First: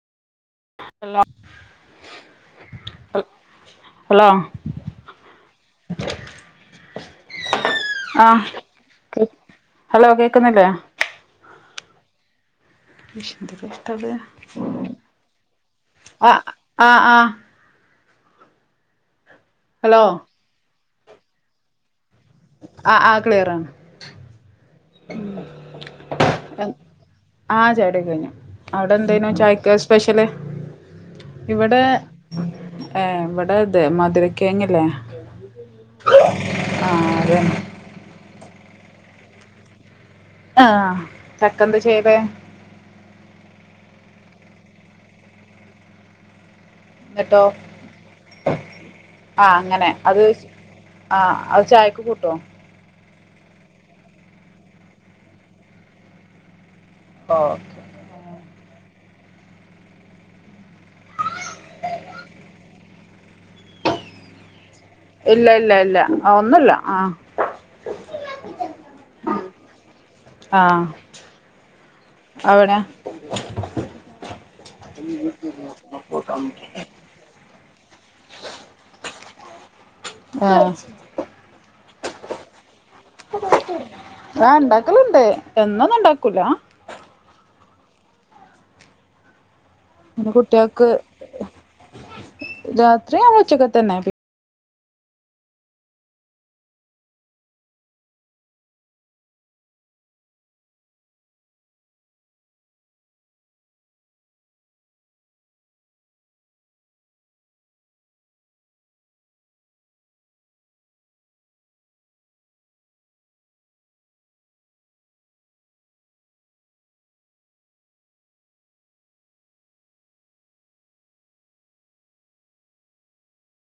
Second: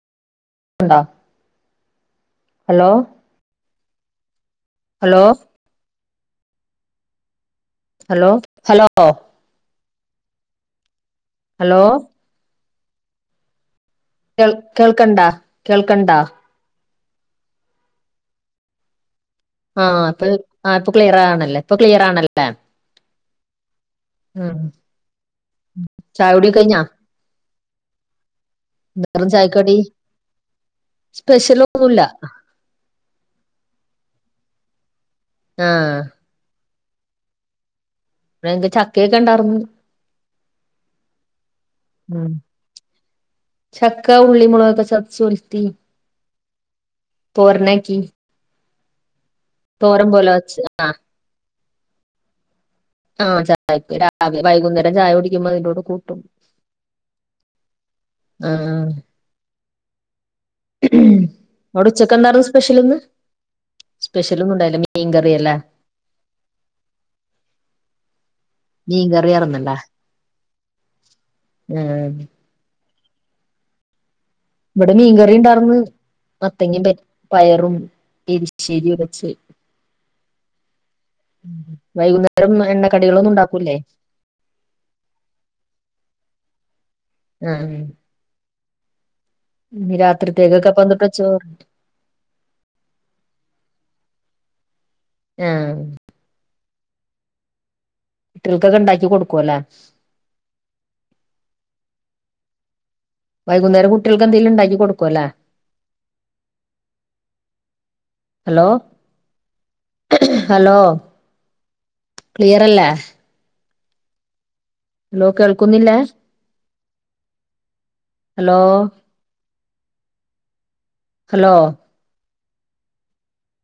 ണ്ടോ [unintelligible] hello hello hello hello ആഹ് hello hello കേക്കുന്നില്ലേ? Hello ഷ് എന്ത് കഷ്ട്ടത് കേൾ കേൾക്ക്ണ്ടാ കേൾക്ക്ണ്ടാ ആഹ് ആഹ് ആഹ് ഹലോ ആഹ് പ്പെയ് ആഹ് ഇപ്പൊ ക്ലിയർ ആണല്ലേ ഇപ്പൊ ക്ലിയർ ആണൽ ആഹ് ആഹ് ക്ലിയറാണ് ഉം ചായുടിക്കയിഞ്ഞാ? ആഹ് ചായുടിയൊക്കെ കയിഞ്ഞു. ഔടെ വെറും എന്തേനും ചായക്ക് ചായക്കടി സ്പെഷല് സ്പെഷ്യൽ ഇവടെ ഒന്നുല്ല ഏഹ് ഇവടെത് മധുരക്കിഴങ്ങ്ല്ലേ ആഹ് ആഹ് അതെന്നെ ഇവിടെ ഞങ്ങക്ക് ചക്കയൊക്കെണ്ടാർന്ന് ആഹ് ചക്ക എന്ത്‌ ചെയ്തെ? ഉം ചക്ക ഉള്ളി മോളഗോക്കെ ചതച്ചുഒൽത്തി എന്നിട്ടോ തൊരനാക്കി. ആഹ് അങ്ങനെ അത് പോലെ വച്ച് ആഹ് അത് ചായക്ക് കൂട്ടോ? ആഹ് ചായക്ക് രാവിലെ വൈകുന്നേരം ചായ കുടിക്കുമ്പോ അതിന്റുടെ കൂട്ടും. ഒഹ് ആഹ് ആഹ് അവിടെ ഉച്ചക്കെന്താർന്നു സ്പെഷലിന്ന് സ്പെഷൽ ഒന്നുണ്ടായില മി ഇല്ല ഇല്ല ഇല്ല ആഹ് ഒന്നല്ല ആഹ് മീകറിയാറ്ന്ന്ലെ ആഹ് അവിടെ? ഇവടെ മീൻകറി ഇണ്ടാർന്ന് മത്തങ്ങിം പരി പയറും എരിശ്ശേരിയും വെച്ച്. ആഹ് ആഹ് വൈകുന്നേരം എണ്ണ കടികളൊന്നും ഉണ്ടാക്കൂല്ലേ? ആഹ് ഇണ്ടാക്കെല്ണ്ട് എന്നൊന്നും ഉണ്ടാക്കൂലാ ആഹ് ഇനി പിന്നെ കുട്ടികൾക്ക് രാത്രിത്തേക്കൊക്കപ്പന്നിപെച്ചോ രാത്രി ആ ഉച്ചക്കത്തെന്നെ പി ആഹ് കുട്ട്യൾക്കൊക്കെ ഇണ്ടാക്കി കൊട്ക്കൊല്ലെ വൈകുന്നേം കുട്ട്യൾക്കെന്തേലും ഇണ്ടാക്കി കൊട്ക്കൊല്ലേ ഹലോ ഹലോ ക്ലിയറല്ലേ ഹലോ കേൾക്കുന്നില്ലേ ഹലോ ഹലോ